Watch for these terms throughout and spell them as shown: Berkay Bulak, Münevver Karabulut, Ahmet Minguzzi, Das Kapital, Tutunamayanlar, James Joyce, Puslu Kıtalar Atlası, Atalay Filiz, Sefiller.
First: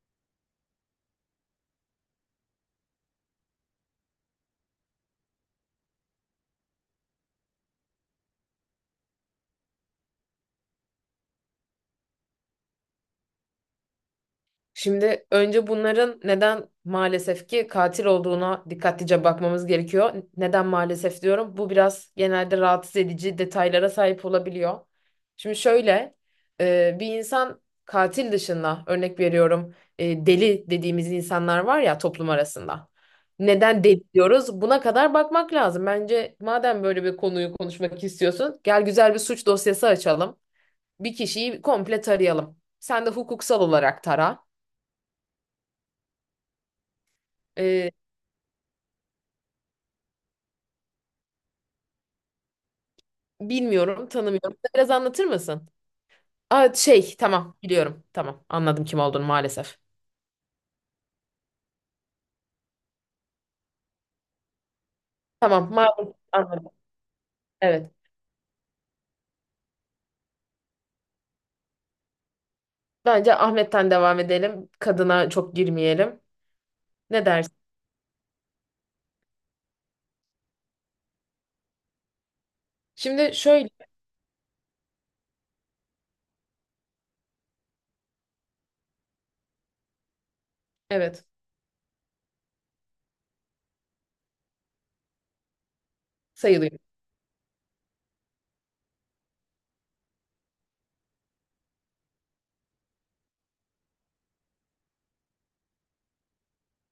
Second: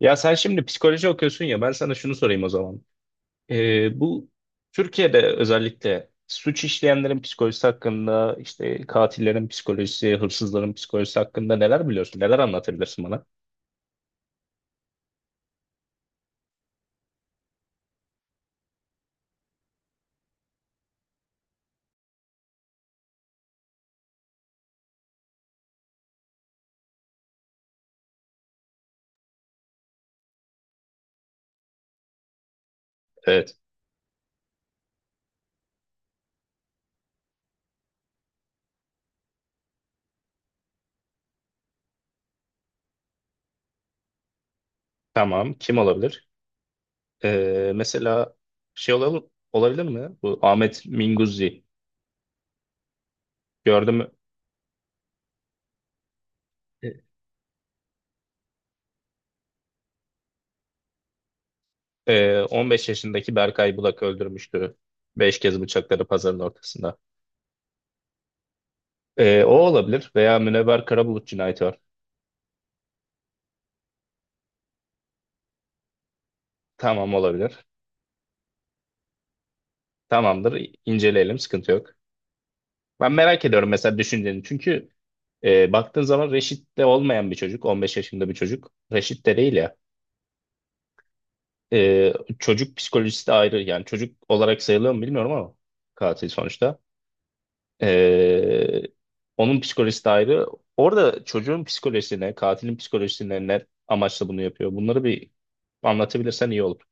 Ya sen şimdi psikoloji okuyorsun ya ben sana şunu sorayım o zaman. Bu Türkiye'de özellikle suç işleyenlerin psikolojisi hakkında işte katillerin psikolojisi, hırsızların psikolojisi hakkında neler biliyorsun? Neler anlatabilirsin bana? Şimdi önce bunların neden maalesef ki katil olduğuna dikkatlice bakmamız gerekiyor. Neden maalesef diyorum? Bu biraz genelde rahatsız edici detaylara sahip olabiliyor. Şimdi şöyle bir insan katil dışında örnek veriyorum, deli dediğimiz insanlar var ya toplum arasında. Evet. Neden deli diyoruz? Buna kadar bakmak lazım. Bence madem böyle bir konuyu konuşmak istiyorsun, gel güzel bir suç dosyası açalım. Bir kişiyi komple tarayalım. Sen de hukuksal olarak tara. Tamam. Kim olabilir? Ee, Mesela şey olabilir, olabilir mi? Bu Ahmet Minguzzi. Gördün Bilmiyorum, mü? tanımıyorum. Biraz anlatır mısın? Aa, E, şey, tamam, biliyorum. Tamam, anladım kim olduğunu maalesef. 15 yaşındaki Berkay Bulak öldürmüştü. Beş kez Tamam, bıçakladı maalesef pazarın anladım. ortasında. Evet. O olabilir. Veya Münevver Karabulut cinayeti var. Bence Ahmet'ten devam edelim. Kadına çok girmeyelim. Tamam Ne dersin? olabilir. Tamamdır, inceleyelim. Sıkıntı yok. Ben Şimdi merak ediyorum şöyle, mesela düşünceni. Çünkü baktığın zaman Reşit'te olmayan bir çocuk. 15 yaşında bir çocuk. Reşit değil ya. evet, Ee, Çocuk psikolojisi de ayrı. Yani çocuk olarak sayılıyor mu bilmiyorum ama katil sonuçta. sayılıyor. Ee, Onun psikolojisi de ayrı. Orada çocuğun psikolojisine, katilin psikolojisine ne amaçla bunu yapıyor? Bunları bir anlatabilirsen iyi olur.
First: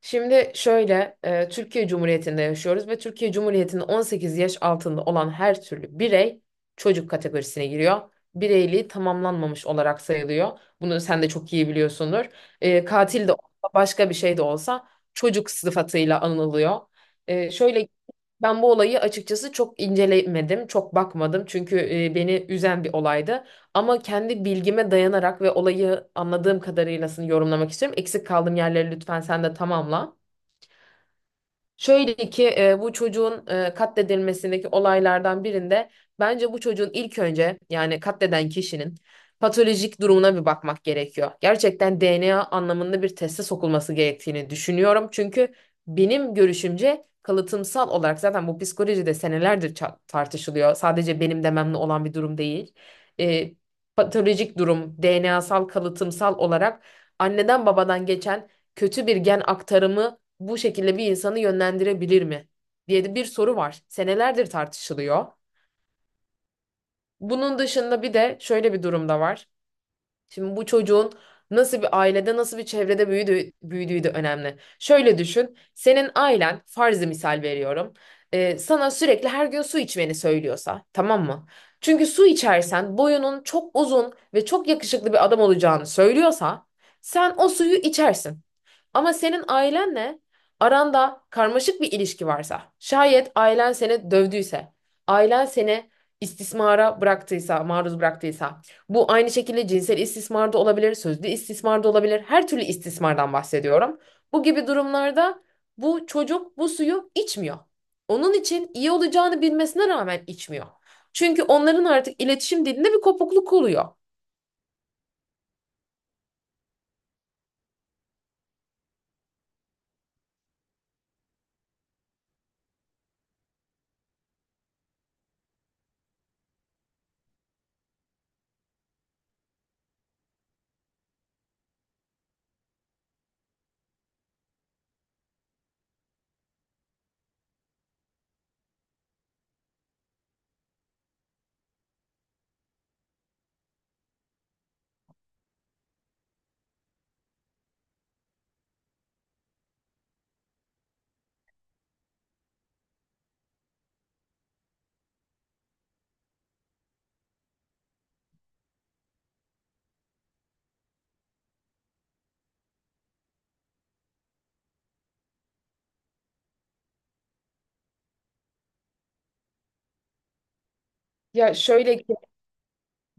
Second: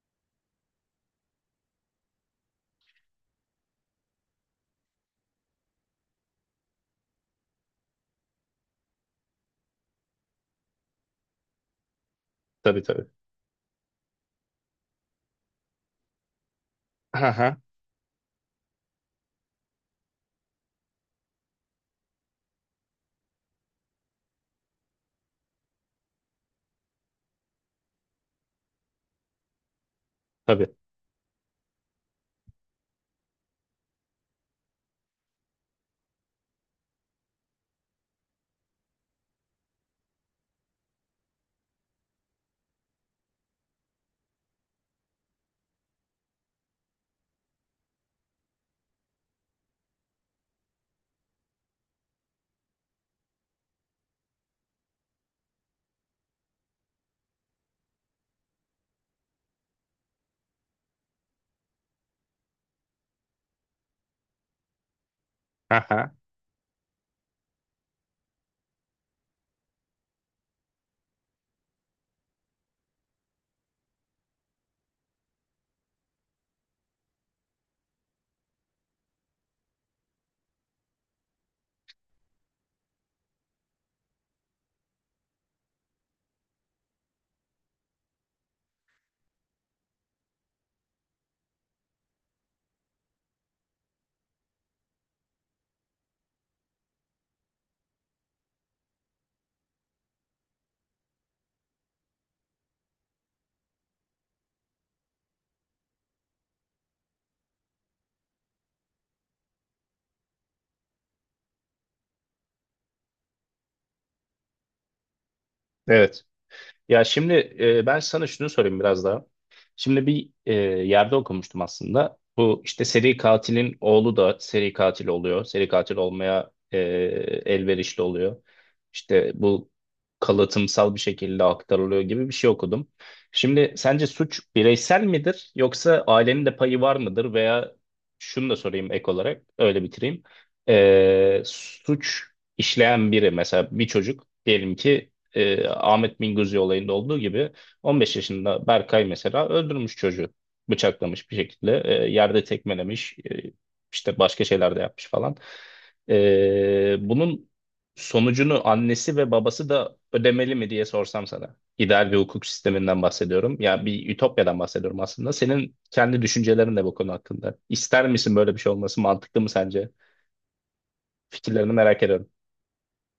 Şimdi şöyle, Türkiye Cumhuriyeti'nde yaşıyoruz ve Türkiye Cumhuriyeti'nin 18 yaş altında olan her türlü birey çocuk kategorisine giriyor. Bireyliği tamamlanmamış olarak sayılıyor. Bunu sen de çok iyi biliyorsundur. Tabii, tabii. Katil de olsa, başka bir şey de olsa çocuk sıfatıyla anılıyor. E, Aha, şöyle Ben bu olayı açıkçası çok incelemedim, çok bakmadım çünkü beni üzen bir olaydı. Ama kendi bilgime dayanarak ve olayı anladığım kadarıyla yorumlamak istiyorum. Eksik kaldığım yerleri lütfen sen de tamamla. tabii. Şöyle ki bu çocuğun katledilmesindeki olaylardan birinde bence bu çocuğun ilk önce yani katleden kişinin patolojik durumuna bir bakmak gerekiyor. Gerçekten DNA anlamında bir teste sokulması gerektiğini düşünüyorum. Çünkü benim görüşümce kalıtımsal olarak zaten bu psikolojide senelerdir tartışılıyor. Sadece benim dememle olan bir durum değil. E, Patolojik durum, DNA'sal, kalıtımsal olarak anneden babadan geçen kötü bir gen aktarımı bu şekilde bir insanı yönlendirebilir mi diye de bir soru var. Senelerdir tartışılıyor. Aha, Bunun dışında bir de şöyle bir durum da var. Şimdi bu çocuğun nasıl bir ailede, nasıl bir çevrede büyüdüğü, büyüdüğü de önemli. Şöyle düşün, senin ailen, farzı misal veriyorum, sana sürekli her gün su içmeni söylüyorsa, tamam mı? Çünkü su içersen boyunun çok uzun ve çok yakışıklı bir adam olacağını söylüyorsa, sen o suyu içersin. Ama senin ailenle aranda karmaşık bir ilişki varsa, şayet ailen seni dövdüyse, ailen seni istismara bıraktıysa, maruz bıraktıysa, bu aynı şekilde cinsel istismar da olabilir, sözlü istismar da olabilir, her türlü istismardan bahsediyorum. Bu gibi durumlarda bu çocuk bu suyu içmiyor. Onun için iyi olacağını bilmesine rağmen içmiyor. Çünkü onların artık iletişim dilinde bir kopukluk oluyor. evet. Ya şimdi, ben sana şunu sorayım biraz daha. Şimdi bir yerde okumuştum aslında. Bu işte seri katilin oğlu da seri katil oluyor. Seri katil olmaya elverişli oluyor. İşte bu kalıtımsal bir şekilde aktarılıyor gibi bir şey okudum. Şimdi sence suç bireysel midir yoksa ailenin de payı var mıdır, veya şunu da sorayım ek olarak, öyle bitireyim. Suç işleyen biri, mesela bir çocuk diyelim ki, Ahmet Minguzzi olayında olduğu gibi 15 yaşında Berkay mesela öldürmüş çocuğu. Bıçaklamış bir şekilde, yerde tekmelemiş, işte başka şeyler de yapmış falan. Bunun sonucunu annesi ve babası da ödemeli mi diye sorsam sana. İdeal bir hukuk sisteminden bahsediyorum. Ya bir ütopyadan bahsediyorum aslında. Senin kendi düşüncelerin de bu konu hakkında. İster misin böyle bir şey olması? Mantıklı mı sence? Ya Fikirlerini merak şöyle, ediyorum.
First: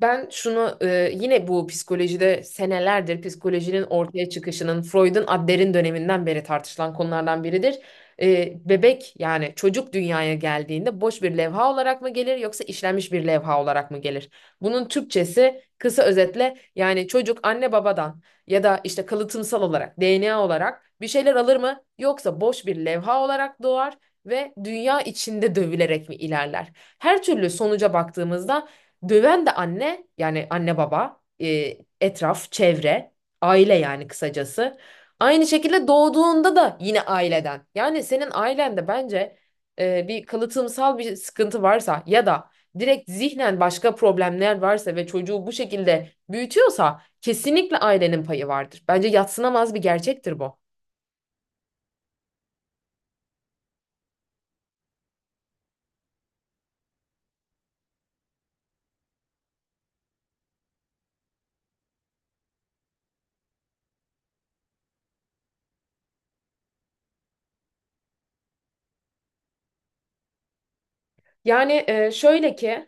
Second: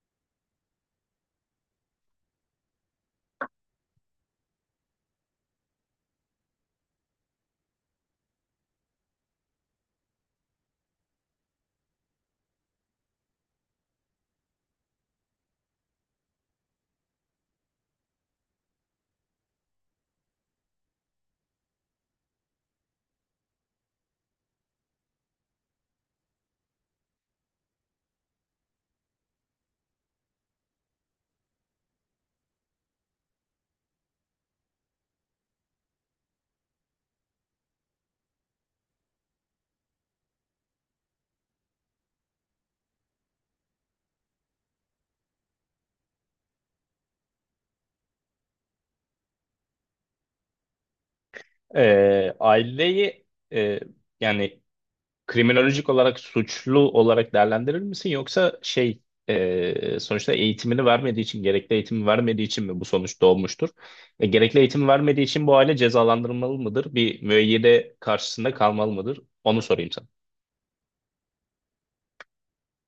ben şunu yine bu psikolojide senelerdir psikolojinin ortaya çıkışının Freud'un Adler'in döneminden beri tartışılan konulardan biridir. Bebek yani çocuk dünyaya geldiğinde boş bir levha olarak mı gelir yoksa işlenmiş bir levha olarak mı gelir? Bunun Türkçesi kısa özetle yani çocuk anne babadan ya da işte kalıtımsal olarak DNA olarak bir şeyler alır mı yoksa boş bir levha olarak doğar ve dünya içinde dövülerek mi ilerler? Her türlü sonuca baktığımızda döven de anne yani anne baba, etraf, çevre, aile yani kısacası. Aynı şekilde doğduğunda da yine aileden. Yani senin ailende bence bir kalıtımsal bir sıkıntı varsa ya da direkt zihnen başka problemler varsa ve çocuğu bu şekilde büyütüyorsa kesinlikle ailenin payı vardır. Bence yadsınamaz bir gerçektir bu. Aileyi e, yani kriminolojik olarak suçlu olarak değerlendirir misin, yoksa sonuçta eğitimini vermediği için, gerekli eğitimi vermediği için mi bu sonuç doğmuştur? Gerekli eğitim vermediği için bu aile cezalandırılmalı mıdır? Bir müeyyide karşısında kalmalı mıdır? Onu sorayım. Yani şöyle ki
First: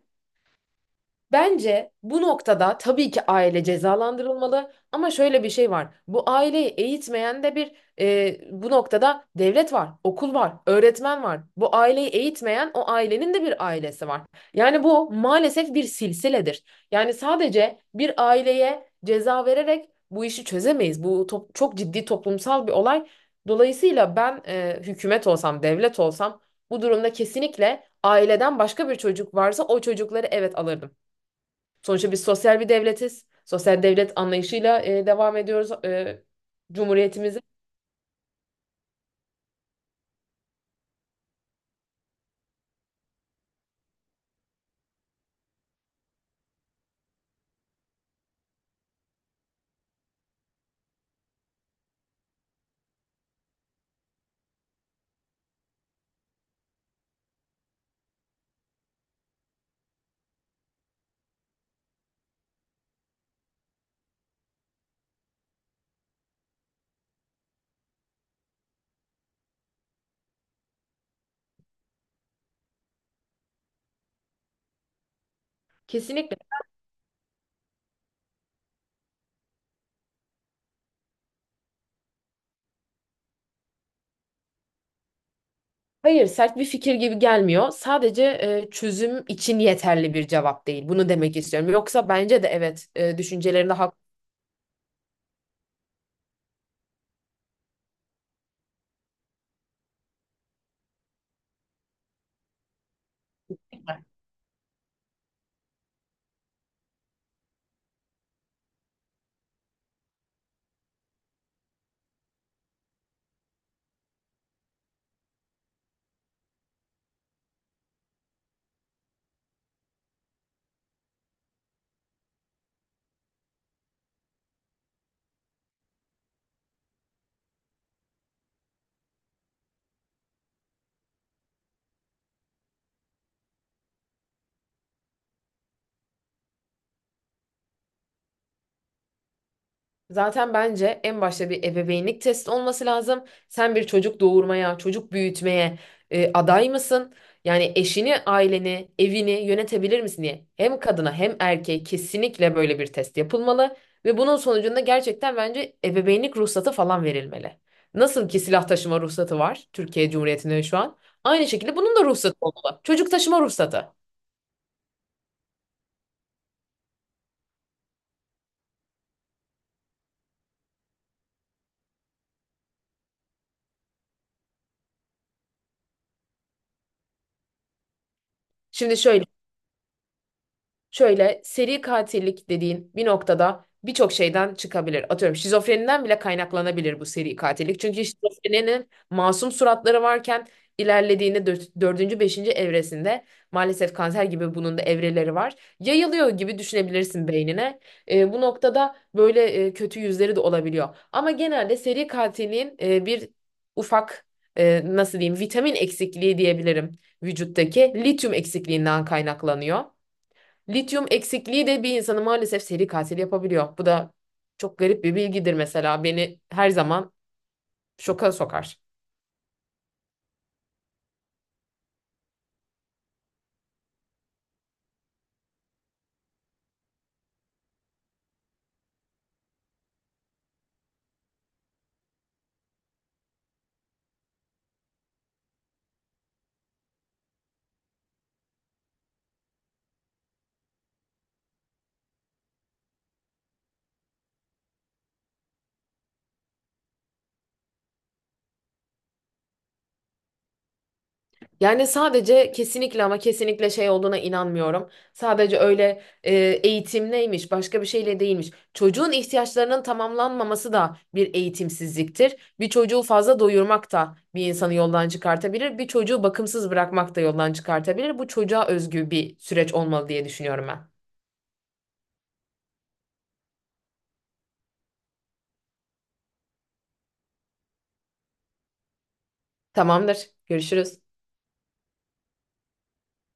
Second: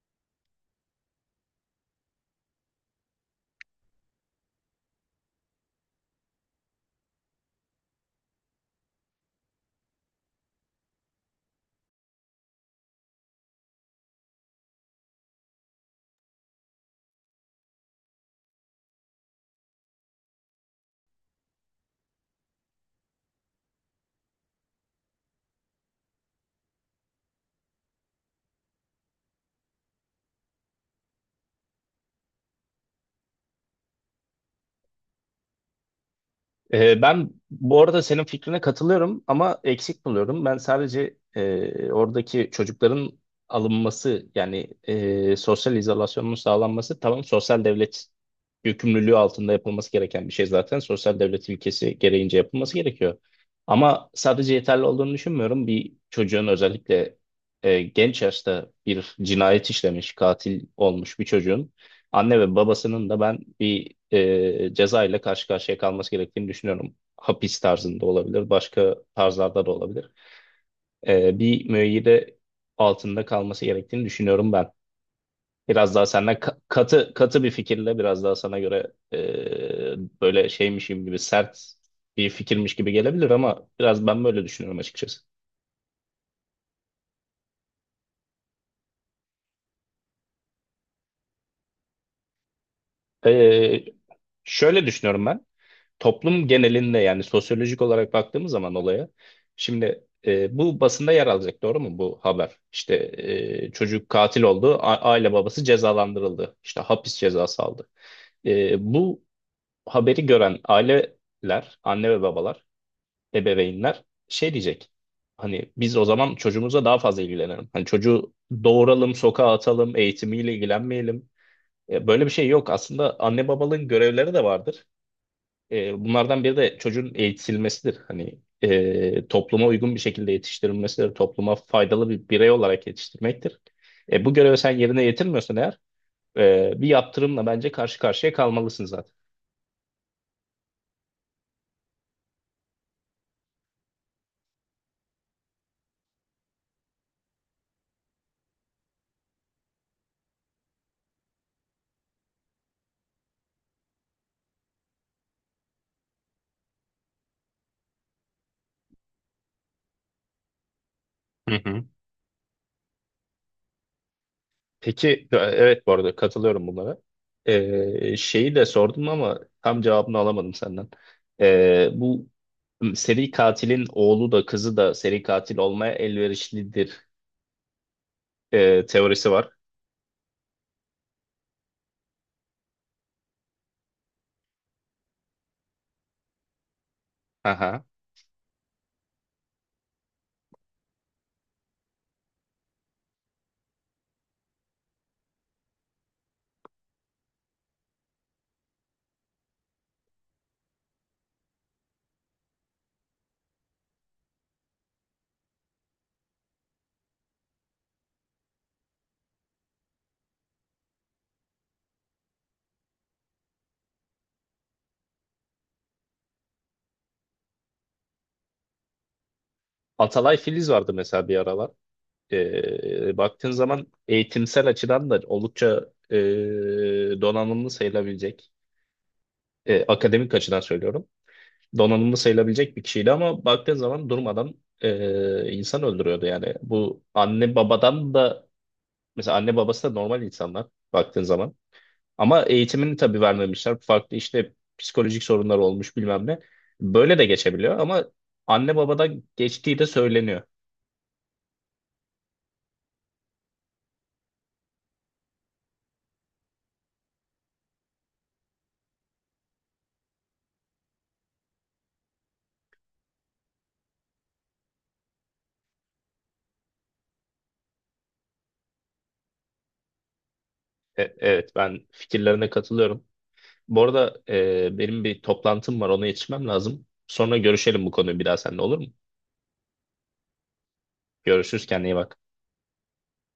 bence bu noktada tabii ki aile cezalandırılmalı ama şöyle bir şey var. Bu aileyi eğitmeyen de bir e, Bu noktada devlet var, okul var, öğretmen var. Bu aileyi eğitmeyen o ailenin de bir ailesi var. Yani bu maalesef bir silsiledir. Yani sadece bir aileye ceza vererek bu işi çözemeyiz. Çok ciddi toplumsal bir olay. Dolayısıyla ben hükümet olsam, devlet olsam bu durumda kesinlikle aileden başka bir çocuk varsa o çocukları evet alırdım. Sonuçta biz sosyal bir devletiz. Sosyal devlet anlayışıyla devam ediyoruz Ben Cumhuriyetimize. bu arada senin fikrine katılıyorum ama eksik buluyorum. Ben sadece oradaki çocukların alınması, yani sosyal izolasyonun sağlanması, tamam, sosyal devlet yükümlülüğü altında yapılması gereken bir şey zaten. Sosyal devlet ilkesi gereğince yapılması gerekiyor. Ama sadece yeterli olduğunu düşünmüyorum. Bir çocuğun, özellikle genç yaşta bir cinayet işlemiş, katil olmuş bir çocuğun anne ve babasının da ben bir ceza ile karşı karşıya kalması gerektiğini düşünüyorum. Hapis tarzında olabilir, başka tarzlarda da olabilir. Bir müeyyide altında kalması gerektiğini düşünüyorum ben. Biraz daha senden Kesinlikle. Katı katı bir fikirle, biraz daha sana göre böyle şeymişim gibi, sert bir fikirmiş gibi gelebilir ama biraz ben böyle düşünüyorum açıkçası. Hayır, sert bir fikir gibi gelmiyor. Sadece çözüm için yeterli bir cevap değil. Bunu demek istiyorum. Yoksa bence de evet, düşüncelerinde E, Şöyle düşünüyorum ben. Toplum genelinde, yani sosyolojik olarak baktığımız zaman olaya, şimdi bu basında yer alacak, doğru mu bu haber? İşte çocuk katil oldu, aile babası cezalandırıldı, işte hapis cezası aldı. Bu haberi gören aileler, anne ve babalar, ebeveynler şey diyecek. Hani biz o zaman çocuğumuza daha fazla ilgilenelim. Hani çocuğu doğuralım, sokağa atalım, eğitimiyle ilgilenmeyelim. Böyle bir şey yok. Aslında anne babalığın görevleri de vardır. Bunlardan biri de çocuğun eğitilmesidir. Hani topluma uygun bir şekilde yetiştirilmesidir. Topluma faydalı bir birey olarak yetiştirmektir. Bu görevi sen yerine getirmiyorsan eğer, bir yaptırımla bence karşı karşıya kalmalısın zaten. zaten bence en başta bir ebeveynlik testi olması lazım. Sen bir çocuk doğurmaya, çocuk büyütmeye aday mısın? Yani eşini, aileni, evini yönetebilir misin diye. Hem kadına hem erkeğe kesinlikle böyle bir test yapılmalı ve bunun sonucunda gerçekten bence ebeveynlik ruhsatı falan verilmeli. Nasıl ki silah taşıma ruhsatı var Türkiye Cumhuriyeti'nde şu an. Aynı Hı şekilde hı. bunun da ruhsatı olmalı. Çocuk taşıma ruhsatı. Peki, evet, bu arada katılıyorum bunlara. Şeyi de sordum ama tam cevabını alamadım senden. Bu seri katilin oğlu da kızı da seri katil olmaya elverişlidir Şimdi şöyle, teorisi var. şöyle seri katillik dediğin bir noktada birçok şeyden çıkabilir. Atıyorum şizofreniden bile kaynaklanabilir bu seri katillik. Aha. Çünkü şizofreninin masum suratları varken ilerlediğinde dördüncü, beşinci evresinde maalesef kanser gibi bunun da evreleri var. Yayılıyor gibi düşünebilirsin beynine. Bu noktada böyle kötü yüzleri de olabiliyor. Ama genelde seri katilliğin bir ufak, nasıl diyeyim, vitamin eksikliği diyebilirim, vücuttaki lityum eksikliğinden kaynaklanıyor. Lityum eksikliği de bir insanı maalesef seri katil yapabiliyor. Bu da çok garip bir bilgidir mesela. Beni her zaman şoka sokar. Atalay Filiz vardı mesela bir aralar. Baktığın zaman eğitimsel açıdan da oldukça donanımlı sayılabilecek, akademik açıdan söylüyorum, donanımlı sayılabilecek bir kişiydi ama baktığın zaman durmadan insan öldürüyordu yani. Bu anne babadan da, mesela anne babası da normal insanlar baktığın zaman. Ama eğitimini tabii vermemişler. Farklı işte psikolojik sorunlar olmuş bilmem ne. Böyle de geçebiliyor ama anne babadan geçtiği de söyleniyor. Yani sadece kesinlikle ama kesinlikle şey olduğuna inanmıyorum. Sadece öyle eğitim neymiş, başka bir şeyle değilmiş. Çocuğun ihtiyaçlarının tamamlanmaması da bir eğitimsizliktir. Bir çocuğu fazla doyurmak da bir insanı yoldan çıkartabilir. Bir çocuğu bakımsız bırakmak da yoldan çıkartabilir. Bu çocuğa özgü bir süreç olmalı diye düşünüyorum ben. Evet, ben fikirlerine katılıyorum. Bu arada benim bir toplantım var, ona yetişmem lazım. Sonra görüşelim bu konuyu bir daha seninle, olur mu? Tamamdır. Görüşürüz. Görüşürüz, kendine iyi bak.